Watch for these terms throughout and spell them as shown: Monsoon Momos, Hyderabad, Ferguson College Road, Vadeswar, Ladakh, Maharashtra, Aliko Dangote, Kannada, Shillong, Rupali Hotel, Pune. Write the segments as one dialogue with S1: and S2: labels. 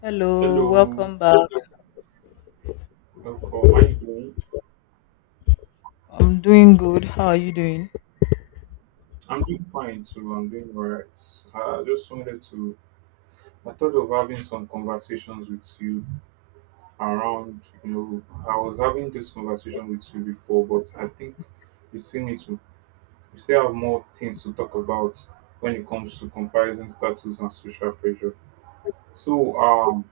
S1: Hello,
S2: Hello,
S1: welcome back.
S2: welcome. How you doing?
S1: I'm doing good. How are you doing?
S2: I'm doing fine too. I'm doing alright. I just wanted to. I thought of having some conversations with you around. You know, I was having this conversation with you before, but I think we still need to. we still have more things to talk about when it comes to comparison status and social pressure. So,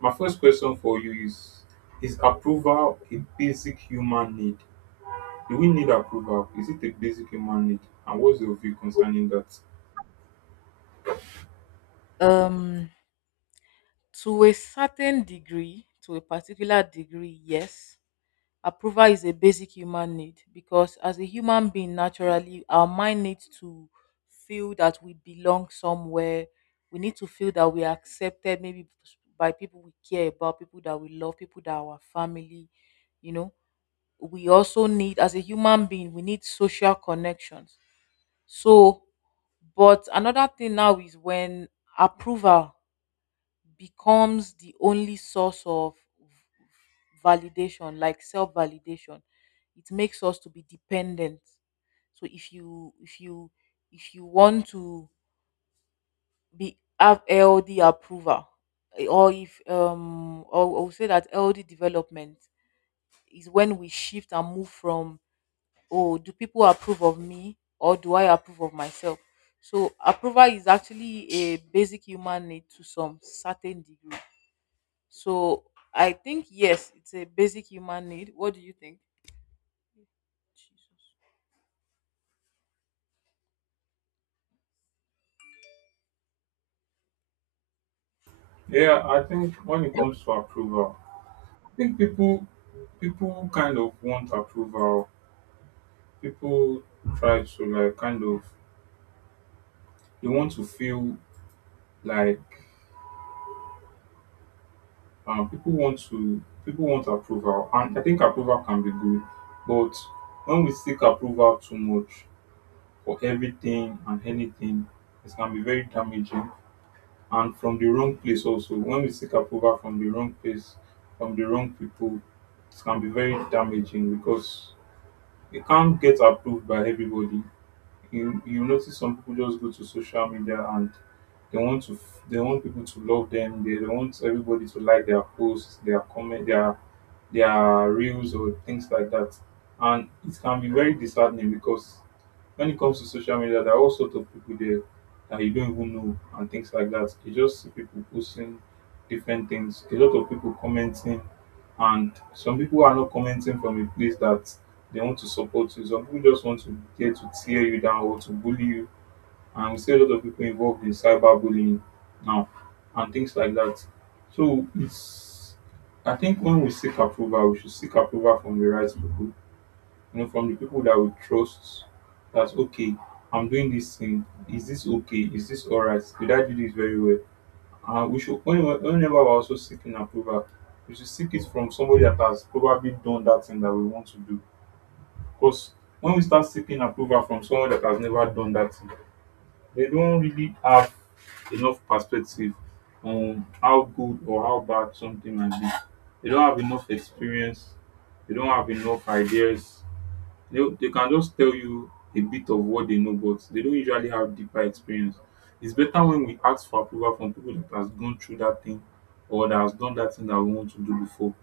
S2: my first question for you is approval a basic human need? Do we need approval? Is it a basic human need? And what's your view concerning that?
S1: Um, to a certain degree, to a particular degree, yes, approval is a basic human need because as a human being, naturally, our mind needs to feel that we belong somewhere. We need to feel that we are accepted, maybe by people we care about, people that we love, people that are our family. You know, we also need, as a human being, we need social connections. So, but another thing now is when approval becomes the only source of validation, like self validation, it makes us to be dependent. So if you if you want to be have LD approval, eh, or if or I would say that LD development is when we shift and move from, oh, do people approve of me or do I approve of myself? So, approval is actually a basic human need to some certain degree. So, I think, yes, it's a basic human need. What do you think? Jesus.
S2: Yeah, I think when it comes to approval, I think people kind of want approval. People try to like kind of they want to feel like people want to people want approval, and I think approval can be good, but when we seek approval too much for everything and anything, it can be very damaging and from the wrong place. Also, when we seek approval from the wrong place, from the wrong people, it can be very damaging because you can't get approved by everybody. You notice some people just go to social media and they want people to love them. They want everybody to like their posts, their comment, their reels or things like that. And it can be very disheartening because when it comes to social media, there are all sorts of people there that you don't even know and things like that. You just see people posting different things, a lot of people commenting, and some people are not commenting from a place that they want to support you. Some people just want to get to tear you down or to bully you, and we see a lot of people involved in cyberbullying now and things like that. So it's I think when we seek approval, we should seek approval from the right people, you know, from the people that we trust. That's okay. I'm doing this thing. Is this okay? Is this alright? Did I do this very well? Whenever we're also seeking approval, we should seek it from somebody that has probably done that thing that we want to do. Because when we start seeking approval from someone that has never done that thing, they don't really have enough perspective on how good or how bad something might be. They don't have enough experience. They don't have enough ideas. They can just tell you a bit of what they know, but they don't usually have deeper experience. It's better when we ask for approval from people that has gone through that thing or that has done that thing that we want to do before.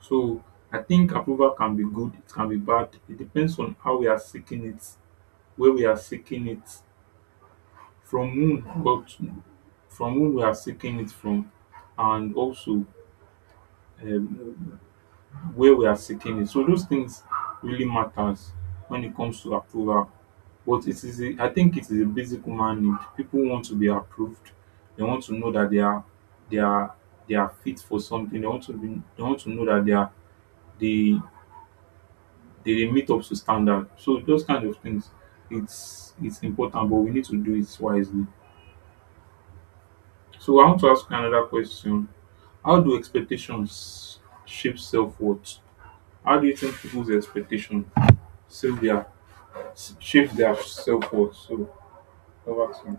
S2: So I think approval can be good, it can be bad. It depends on how we are seeking it, where we are seeking it, from whom, but from whom we are seeking it from, and also um, where we are seeking it. So those things really matters when it comes to approval. But it is, a, I think, it is a basic human need. People want to be approved. They want to know that they are, they are, they are fit for something. They want to know that they are, they, they meet up to standard. So those kind of things, it's important, but we need to do it wisely. So I want to ask you another question. How do expectations shape self worth? How do you think people's expectation shape their shape their self worth? So over to you.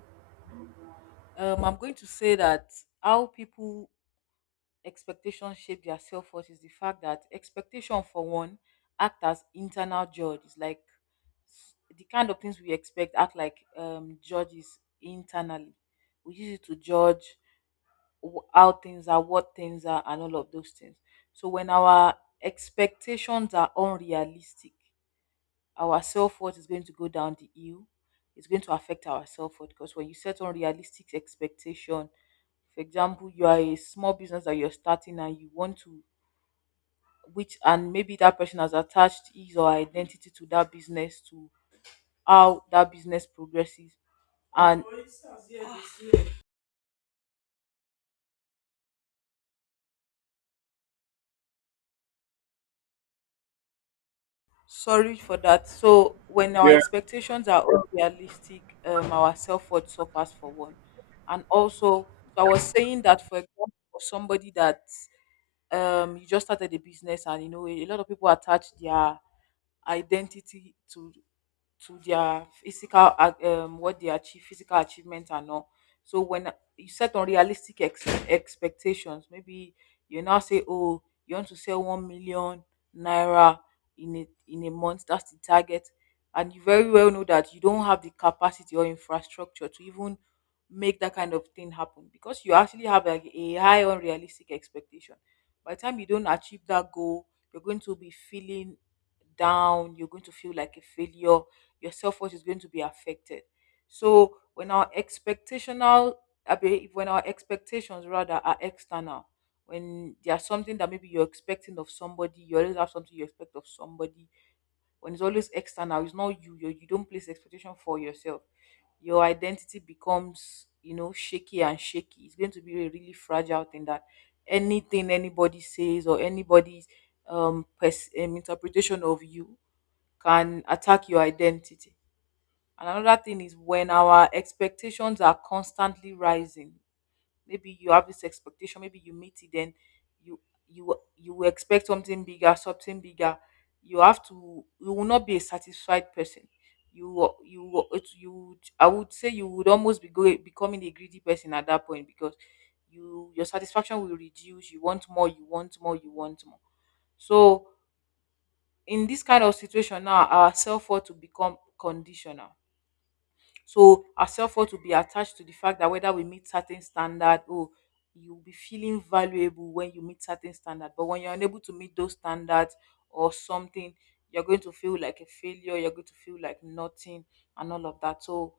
S1: I'm going to say that how people expectations shape their self worth is the fact that expectation, for one, act as internal judge. It's like the kind of things we expect act like judges internally. We use it to judge how things are, what things are, and all of those things. So when our expectations are unrealistic, our self worth is going to go down the hill. It's going to affect our self worth because when you set unrealistic expectation, for example, you are a small business that you're starting and you want to, which and maybe that person has attached his or her identity to that business, to how that business progresses, and sorry for that. So when our
S2: Yeah,
S1: expectations are unrealistic, our self-worth suffers for one. And also, so I was saying that for example, for somebody that you just started a business and you know a lot of people attach their identity to their what they achieve, physical achievement and all. So when you set unrealistic expectations, maybe you now say, oh, you want to sell 1 million naira in a month. That's the target, and you very well know that you don't have the capacity or infrastructure to even make that kind of thing happen because you actually have like a high unrealistic expectation. By the time you don't achieve that goal, you're going to be feeling down, you're going to feel like a failure, your self worth is going to be affected. So when our expectational, when our expectations rather are external, when there's something that maybe you're expecting of somebody, you always have something you expect of somebody. When it's always external, it's not you. You don't place expectation for yourself. Your identity becomes, you know, shaky and shaky. It's going to be a really fragile thing that anything anybody says or anybody's interpretation of you can attack your identity. And another thing is when our expectations are constantly rising. Maybe you have this expectation, maybe you meet it, then you you expect something bigger, something bigger. You have to, you will not be a satisfied person. You will- it- you would- I would say you would almost becoming a greedy person at that point because your satisfaction will reduce. You want more, you want more, you want more. So in this kind of situation now, our self worth to become conditional, so our self-worth will be attached to the fact that whether we meet certain standard. Oh, you'll be feeling valuable when you meet certain standard. But when you're unable to meet those standards or something, you're going to feel like a failure, you're going to feel like nothing and all of that. So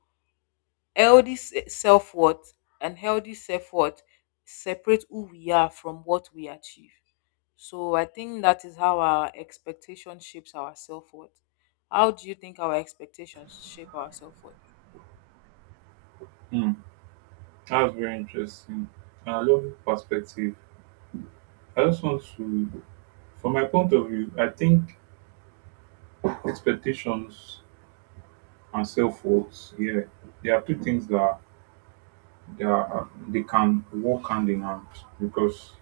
S1: healthy se- self-worth healthy self-worth separate who we are from what we achieve. So I think that is how our expectation shapes our self-worth. How do you think our expectations shape our self-worth?
S2: mm, that's very interesting. And I love your perspective. I just want to, from my point of view, I think expectations and self worth. Yeah, they are two things that they can work hand in hand, because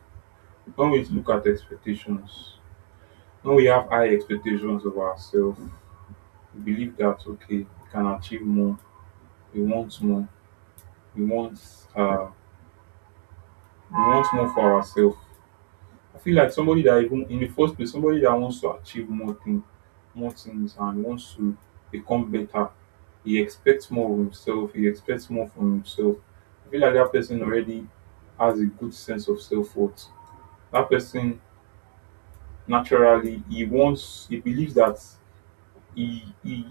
S2: when we look at expectations, when we have high expectations of ourselves, believe that okay, we can achieve more, we want more we want uh we want more for ourselves. I feel like somebody that, even in the first place, somebody that wants to achieve more things and wants to become better, he expects more from himself. I feel like that person already has a good sense of self-worth. That person, naturally, he wants, he believes that he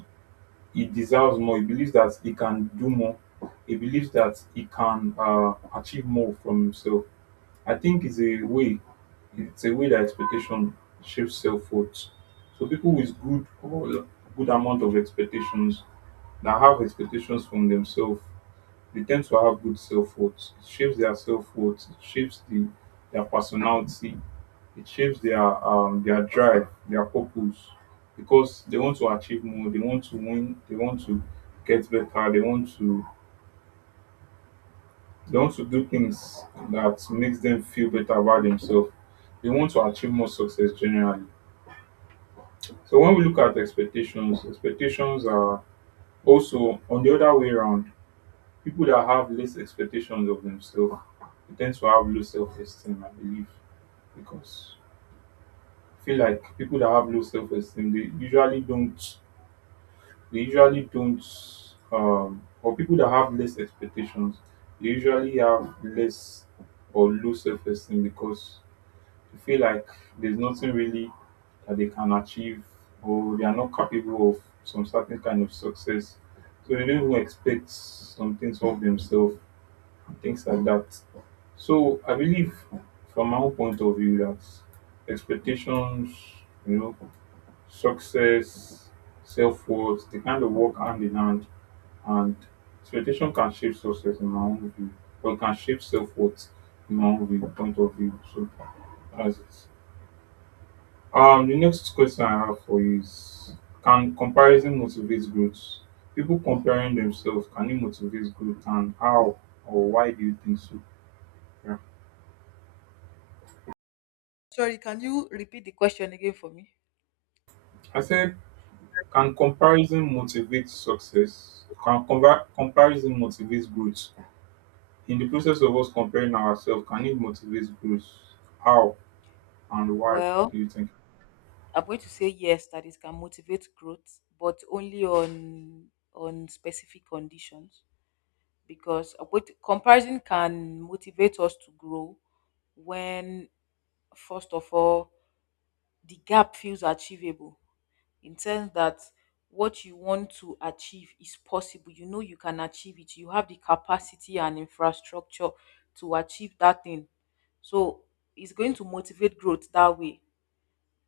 S2: he deserves more. He believes that he can do more. He believes that he can achieve more from himself. I think it's a way. It's a way that expectation shapes self-worth. So people with good amount of expectations, that have expectations from themselves, they tend to have good self-worth. It shapes their self-worth. Their personality. It shapes their drive, their purpose, because they want to achieve more. They want to win. Get better. They want to they want to do things that makes them feel better about themselves. They want to achieve more success generally. So when we look at expectations, expectations are also on the other way around. People that have less expectations of themselves, they tend to have low self esteem, I believe, because I feel like people that have low self esteem, they usually don't, or people that have less expectations, they usually have less or low self esteem because they feel like there's nothing really that they can achieve, or they are not capable of some certain kind of success. So they don't even expect some things of themselves, things like that. So I believe from my own point of view that expectations, you know, success, self worth, they kind of work hand in hand, and expectation can shape success in my own view, or it can shape self worth in my own view, point of view. So that's it. The next question I have for you is, can comparison motivate growth? People comparing themselves, can it motivate growth, and how or why do you think so? Yeah.
S1: Sorry, can you repeat the question again for me?
S2: I said, can comparison motivate success? Comparison motivate growth? In the process of us comparing ourselves, can it motivate growth? How and why
S1: Well,
S2: do you think?
S1: I'm going to say yes, that it can motivate growth, but only on specific conditions because with comparison can motivate us to grow when, first of all, the gap feels achievable, in sense that what you want to achieve is possible. You know, you can achieve it, you have the capacity and infrastructure to achieve that thing. So it's going to motivate growth that way.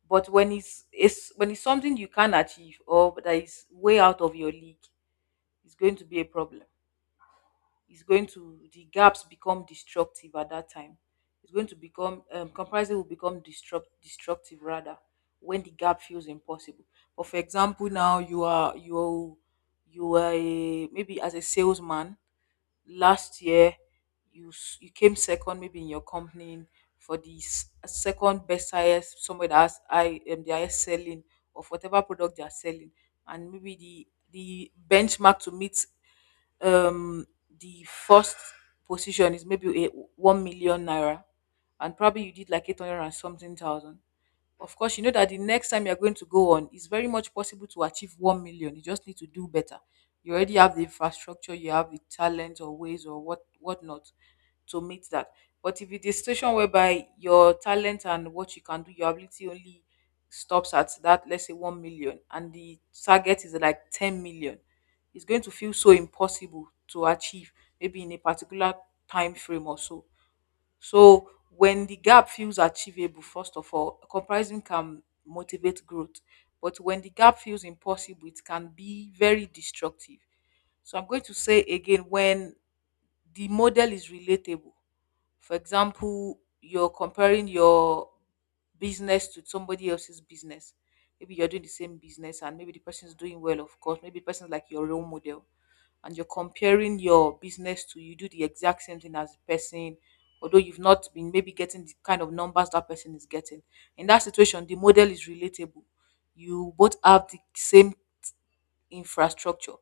S1: But when it's when it's something you can't achieve or that is way out of your league, it's going to be a problem. Is going to, the gaps become destructive at that time. It's going to become comparison will become destructive rather, when the gap feels impossible. But for example, now you were a, maybe as a salesman last year, you came second maybe in your company, for the second best highest somewhere that has I the highest selling of whatever product they are selling. And maybe the benchmark to meet um the first position is maybe a 1 million naira, and probably you did like 800 and something thousand. Of course you know that the next time you're going to go on, it's very much possible to achieve 1 million. You just need to do better. You already have the infrastructure, you have the talent or ways or what whatnot to meet that. But if it's a situation whereby your talent and what you can do, your ability only stops at that, let's say 1 million, and the target is like 10 million, it's going to feel so impossible to achieve, maybe in a particular time frame or so. So when the gap feels achievable, first of all, comparison can motivate growth. But when the gap feels impossible, it can be very destructive. So I'm going to say again, when the model is relatable. For example, you're comparing your business to somebody else's business. Maybe you're doing the same business and maybe the person is doing well, of course. Maybe the person is like your role model, and you're comparing your business to, you do the exact same thing as the person, although you've not been maybe getting the kind of numbers that person is getting. In that situation, the model is relatable. You both have the same infrastructure,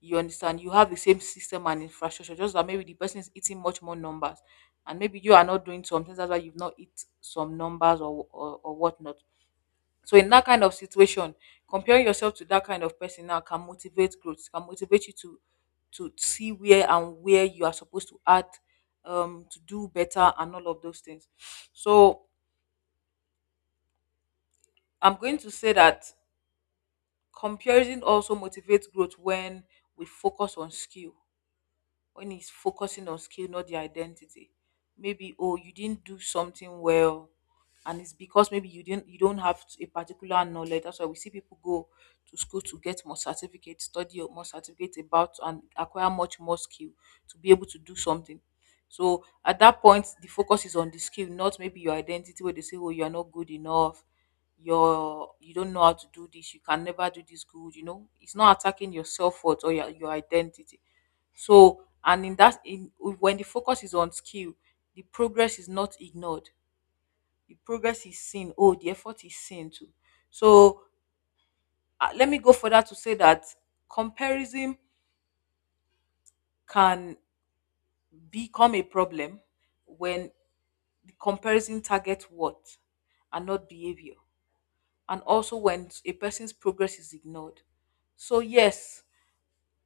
S1: you understand? You have the same system and infrastructure, just that maybe the person is eating much more numbers, and maybe you are not doing some things. That's why you've not eat some numbers or whatnot. So in that kind of situation, comparing yourself to that kind of person now can motivate growth, can motivate you to see where and where you are supposed to add to do better and all of those things. So I'm going to say that comparison also motivates growth when we focus on skill, when he's focusing on skill, not the identity. Maybe, oh, you didn't do something well, and it's because maybe you don't have a particular knowledge. That's why we see people go to school to get more certificate, study more certificate about, and acquire much more skill to be able to do something. So at that point, the focus is on the skill, not maybe your identity. Where they say, oh, you are not good enough. You don't know how to do this. You can never do this good. You know, it's not attacking your self worth or your identity. So, and in that, in when the focus is on skill, the progress is not ignored. The progress is seen. Oh, the effort is seen too. So let me go further to say that comparison can become a problem when the comparison targets what and not behavior, and also when a person's progress is ignored. So yes,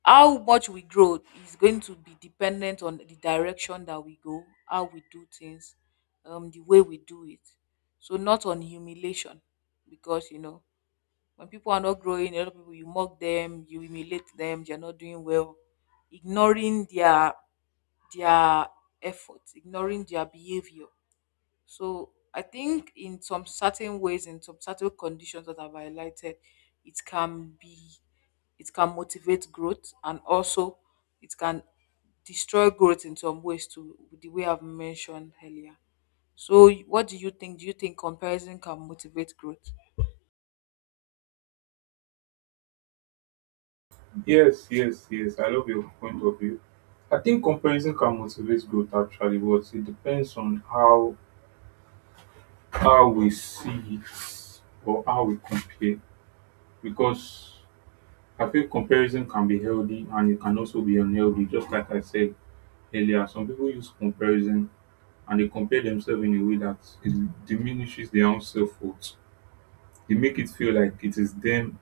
S1: how much we grow is going to be dependent on the direction that we go, how we do things, the way we do it. So not on humiliation, because you know, when people are not growing, a lot of people you mock them, you humiliate them, they're not doing well, ignoring their their efforts, ignoring their behavior. So I think in some certain ways, in some certain conditions that I've highlighted, it can be, it can motivate growth, and also it can destroy growth in some ways to the way I've mentioned earlier. So what do you think? Do you think comparison can motivate growth?
S2: Yes, yes, yes. I love your point of view. I think comparison can motivate growth actually, but it depends on how we see it or how we compare. Because I feel comparison can be healthy, and it can also be unhealthy. Just like I said earlier, some people use comparison and they compare themselves in a way that it diminishes their own self worth. They make it feel like it is them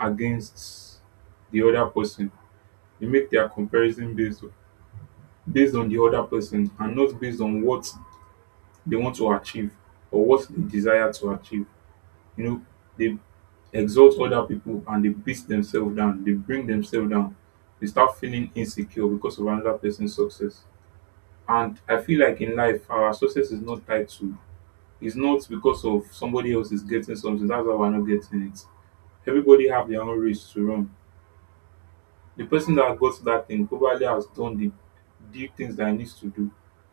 S2: against the other person. They make their comparison based on the other person, and not based on what they want to achieve or what they desire to achieve. You know, they exalt other people and they beat themselves down. They bring themselves down. They start feeling insecure because of another person's success. And I feel like in life, our success is not tied to. It's not because of somebody else is getting something, that's why we're not getting it. Everybody have their own race to run. The person that got that thing probably has done the deep things that he needs to do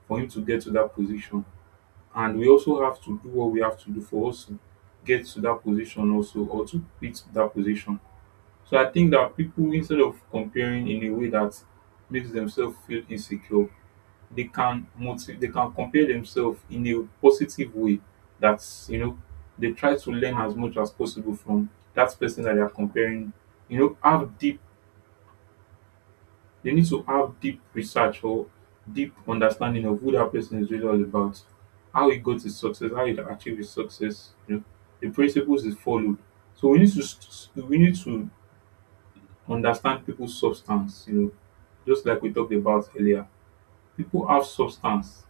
S2: for him to get to that position. And we also have to do what we have to do for us to get to that position also, or to beat that position. So I think that people, instead of comparing in a way that makes themselves feel insecure, they can compare themselves in a positive way. That's, you know, they try to learn as much as possible from that person that they are comparing. You know, have deep they need to have deep research or deep understanding of who that person is really all about, how he got his success, how he achieved his success, you know, the principles he followed. We need to understand people's substance, you know, just like we talked about earlier, people have substance.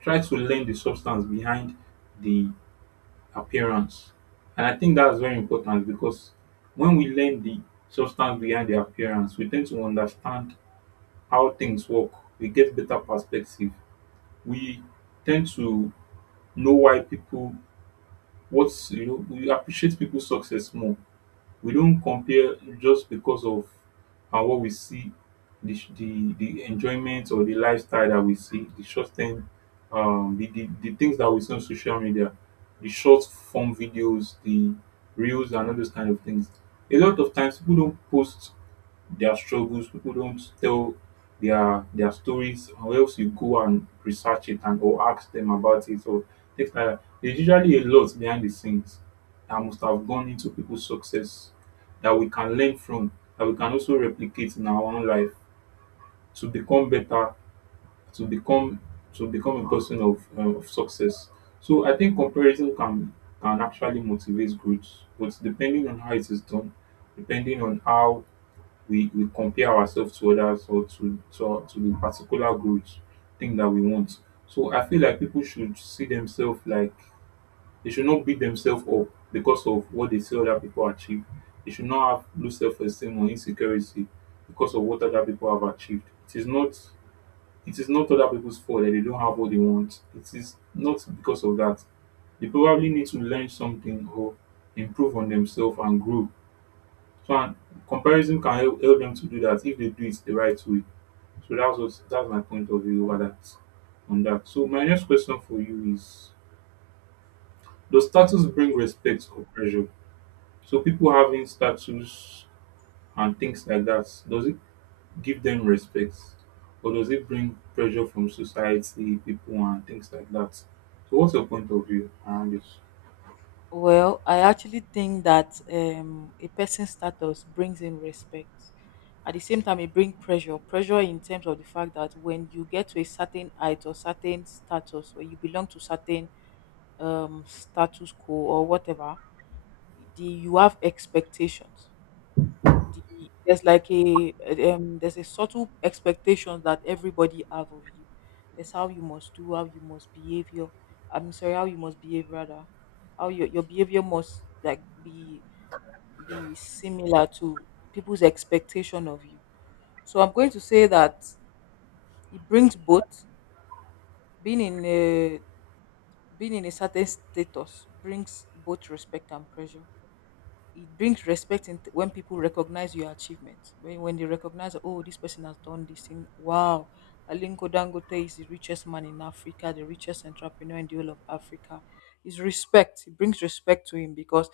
S2: Try to learn the substance behind the appearance. And I think that's very important because when we learn the substance behind the appearance, we tend to understand how things work. We get better perspective. We tend to know why people, what's, you know, we appreciate people's success more. We don't compare just because of and what we see, the enjoyment or the lifestyle that we see, the short term, the things that we see on social media, the short form videos, the reels and all those kind of things. A lot of times people don't post their struggles. People don't tell their stories unless you go and research it, and or ask them about it, or things like that. There's usually a lot behind the scenes that must have gone into people's success that we can learn from, that we can also replicate in our own life to become better, to become to become a person of success. So I think comparison can actually motivate growth, but depending on how it is done, depending on how we compare ourselves to others or to to the particular growth thing that we want. So I feel like people should see themselves, like they should not beat themselves up because of what they see other people achieve. They should not have low self esteem or insecurity because of what other people have achieved. It is not other people's fault that they don't have what they want. It is not because of that. They probably need to learn something or improve on themselves and grow, and comparison can help them to do that if they do it the right way. So that's my point of view over that on that. So my next question for you is, does status bring respect or pressure? So people having status and things like that, does it give them respect? Or does it bring pressure from society, people and things like that? So what's your point of view around this?
S1: Well, I actually think that a person's status brings in respect. At the same time, it brings pressure. Pressure in terms of the fact that when you get to a certain height or certain status, or you belong to certain status quo or whatever, you have expectations the there's like a there's a subtle expectation that everybody have of you. That's how you must do, how you must behave your I'm sorry, how you must behave rather. How your behavior must like be similar to people's expectation of you. So I'm going to say that it brings both being in a being in a certain status brings both respect and pressure. It brings respect in when people recognize your achievements. When they recognize, oh, this person has done this thing. Wow, Alinko Dangote is the richest man in Africa, the richest entrepreneur in the whole of Africa. It's respect. It brings respect to him because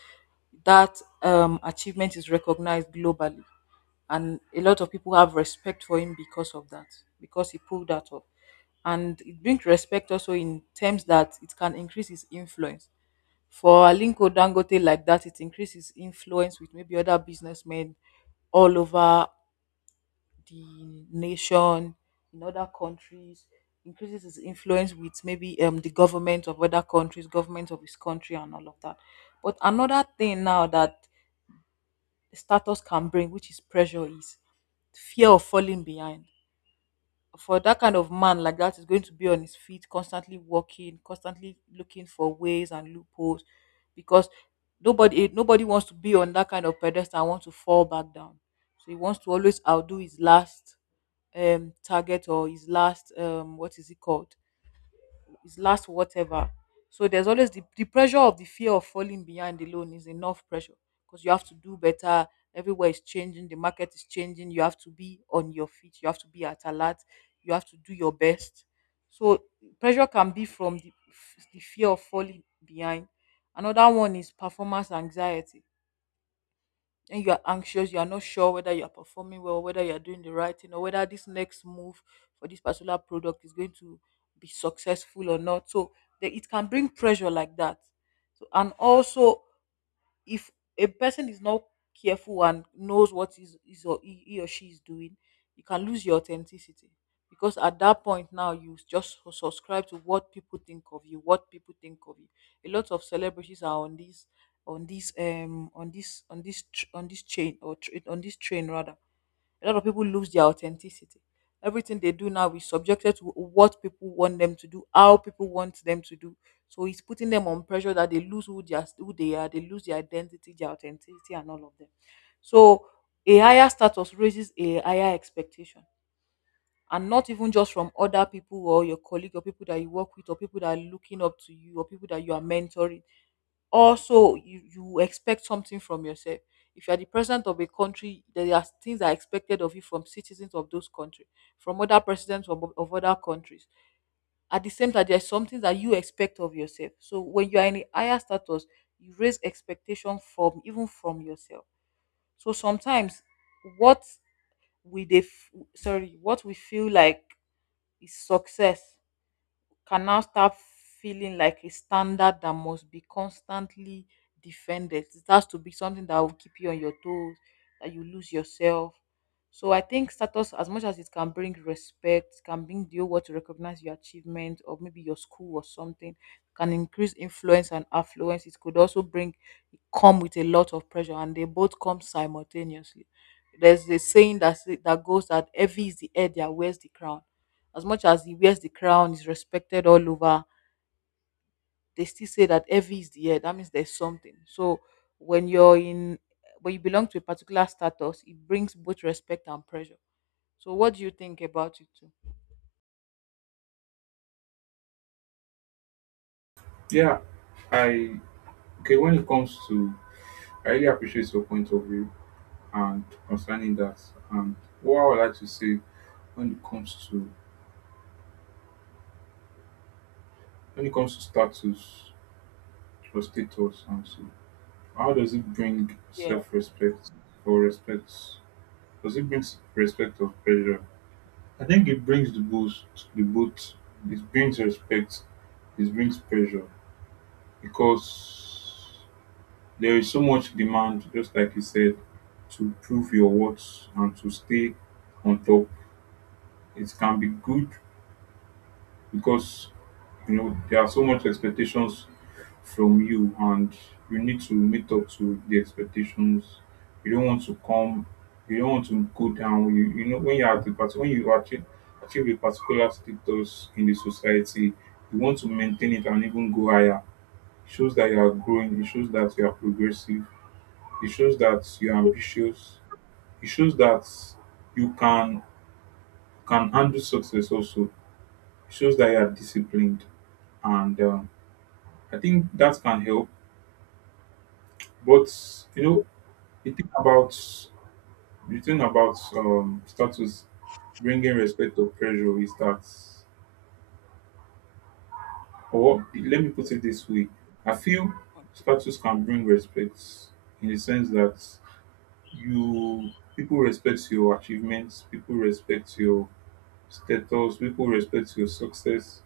S1: that achievement is recognized globally, and a lot of people have respect for him because of that, because he pulled that up. And it brings respect also in terms that it can increase his influence. For Alinko Dangote like that, it increases influence with maybe other businessmen all over the nation, in other countries. Increases his influence with maybe the government of other countries, government of his country, and all of that. But another thing now that status can bring, which is pressure, is fear of falling behind. For that kind of man like that is going to be on his feet, constantly working, constantly looking for ways and loopholes, because nobody wants to be on that kind of pedestal and want to fall back down. So he wants to always outdo his last target or his last what is it called, is last whatever. So there's always the pressure of the fear of falling behind alone is enough pressure, because you have to do better. Everywhere is changing, the market is changing. You have to be on your feet, you have to be at alert, you have to do your best. So pressure can be from the fear of falling behind. Another one is performance anxiety, and you are anxious, you are not sure whether you are performing well, whether you are doing the right thing, or whether this next move for this particular product is going to be successful or not. So it can bring pressure like that. So, and also if a person is not careful and knows what is or he or she is doing, you can lose your authenticity, because at that point now you just subscribe to what people think of you, what people think of you. A lot of celebrities are on on this chain or tr on this train rather, a lot of people lose their authenticity. Everything they do now is subjected to what people want them to do, how people want them to do. So it's putting them on pressure that they lose who they are, they lose their identity, their authenticity, and all of them. So a higher status raises a higher expectation, and not even just from other people or your colleague or people that you work with or people that are looking up to you or people that you are mentoring. Also you expect something from yourself. If you are the president of a country, there are things that are expected of you from citizens of those countries, from other presidents of other countries. At the same time, there's something that you expect of yourself. So when you are in a higher status, you raise expectation from even from yourself. So sometimes what sorry, what we feel like is success can now start feeling like a standard that must be constantly defended. It has to be something that will keep you on your toes, that you lose yourself. So I think status, as much as it can bring respect, can bring the whole world to recognize your achievement or maybe your school or something, can increase influence and affluence. It could also bring come with a lot of pressure, and they both come simultaneously. There's a saying that that goes that heavy is the head that wears the crown. As much as he wears the crown, is respected all over, they still say that heavy is the head. That means there's something. So when you're in, when you belong to a particular status, it brings both respect and pressure. So what do you think about it too?
S2: Yeah. I Okay, when it comes to— I really appreciate your point of view and concerning that. And what I would like to say, when it comes to— when it comes to status, or status— and so how does it bring
S1: Yeah.
S2: self-respect or respect, does it bring respect or pressure? I think it brings the both. the both it brings respect, it brings pressure, because there is so much demand, just like you said, to prove your worth and to stay on top. It can be good, because you know, there are so much expectations from you, and you need to meet up to the expectations. You don't want to come— you don't want to go down. You know, when you are at the part, when you achieve a particular status in the society, you want to maintain it and even go higher. It shows that you are growing. It shows that you are progressive. It shows that you are ambitious. It shows that you can handle success. Also, it shows that you are disciplined, and I think that can help. But you know, the thing about the thing about status bringing respect or pressure is that— or let me put it this way, I feel status can bring respect in the sense that you people respect your achievements, people respect your status, people respect your success,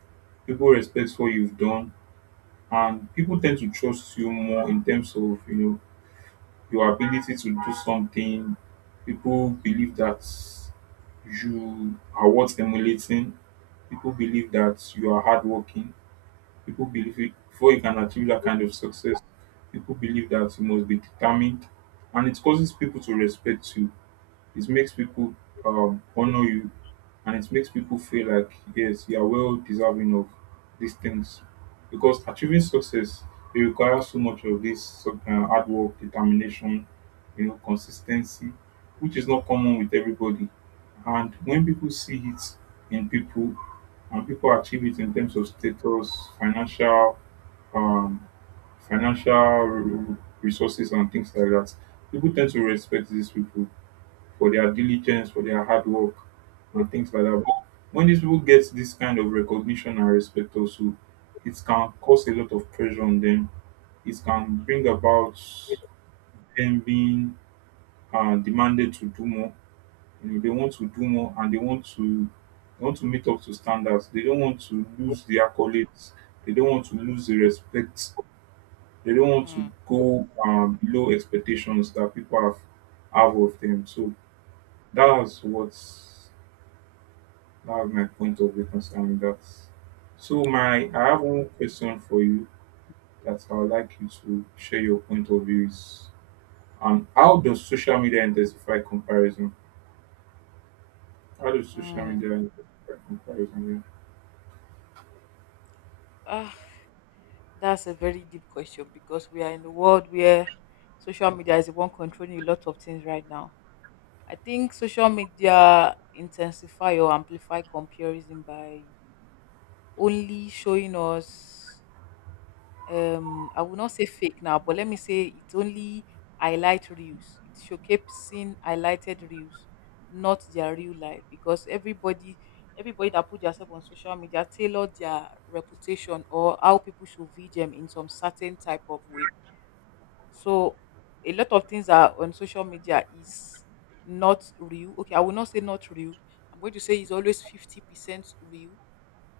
S2: people respect what you've done, and people tend to trust you more in terms of, you know, your ability to do something. People believe that you are worth emulating. People believe that you are hardworking. People believe it— before you can achieve that kind of success, people believe that you must be determined, and it causes people to respect you. It makes people honor you, and it makes people feel like yes, you are well deserving of these things, because achieving success, it requires so much of hard work, determination, you know, consistency, which is not common with everybody. And when people see it in people, and people achieve it in terms of status, financial— um financial re- resources and things like that, people tend to respect these people for their diligence, for their hard work, and things like that. But when these people get this kind of recognition and respect, also, it can cause a lot of pressure on them. It can bring about them being demanded to do more. You know, they want to do more, and they want to meet up to standards. They don't want to lose the accolades. They don't want to lose the respect. They don't want to
S1: Mm.
S2: go below expectations that people have of them. So that's what's I have my point of view concerning that. So my
S1: Wow.
S2: I have one question for you that I would like you to share your point of views. How does social media intensify comparison? How does social
S1: Mm.
S2: media intensify comparison?
S1: Ah, that's a very deep question, because we are in the world where social media is the one controlling a lot of things right now. I think social media intensify or amplify comparison by only showing us I will not say fake now, but let me say it's only highlight reels, it's showcasing highlighted reels, not their real life, because everybody that put themselves on social media tailor their reputation or how people should view them in some certain type of way. So a lot of things are on social media is not real. Okay, I will not say not real, I'm going to say it's always 50% real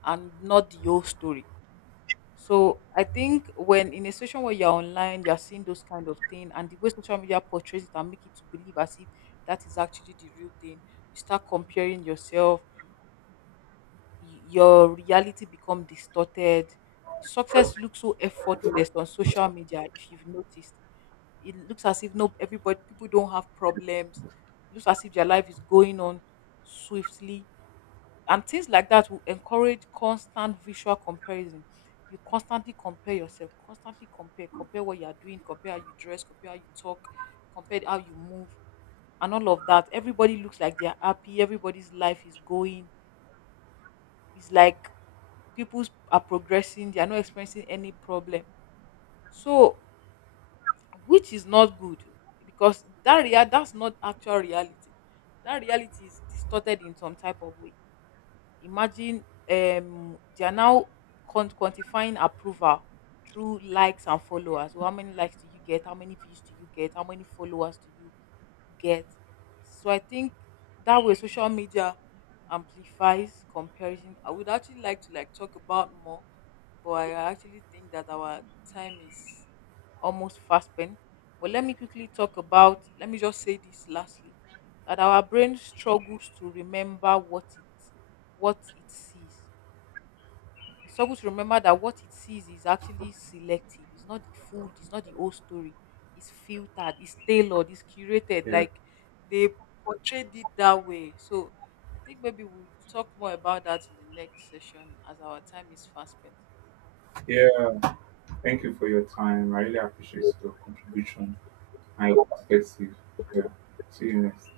S1: and not the whole story. So I think when in a situation where you're online, you're seeing those kind of thing, and the way social media portrays it and make it to believe as if that is actually the real thing, you start comparing yourself, your reality become distorted. Success looks so effortless on social media. If you've noticed, it looks as if no, everybody, people don't have problems. It looks as if their life is going on swiftly, and things like that will encourage constant visual comparison. You constantly compare yourself, constantly compare what you are doing, compare how you dress, compare how you talk, compare how you move, and all of that. Everybody looks like they are happy, everybody's life is going, it's like people are progressing, they are not experiencing any problem. So which is not good, because that's not actual reality, that reality is distorted in some type of way. Imagine they are now quantifying approval through likes and followers. So how many likes do you get? How many views do you get? How many followers do you get? So I think that way social media amplifies comparison. I would actually like to like talk about more, but I actually think that our time is almost fast spent. But let me quickly talk about, let me just say this lastly, that our brain struggles to remember what it sees. We struggle to remember that what it sees is actually selective. It's not the food, it's not the whole story. It's filtered, it's tailored, it's curated.
S2: Yeah,
S1: Like they portrayed it that way. So I think maybe we'll talk more about that in the next session, as our time is fast spent.
S2: yeah. Thank you for your time. I really appreciate your contribution and your perspective. Yeah. See you next.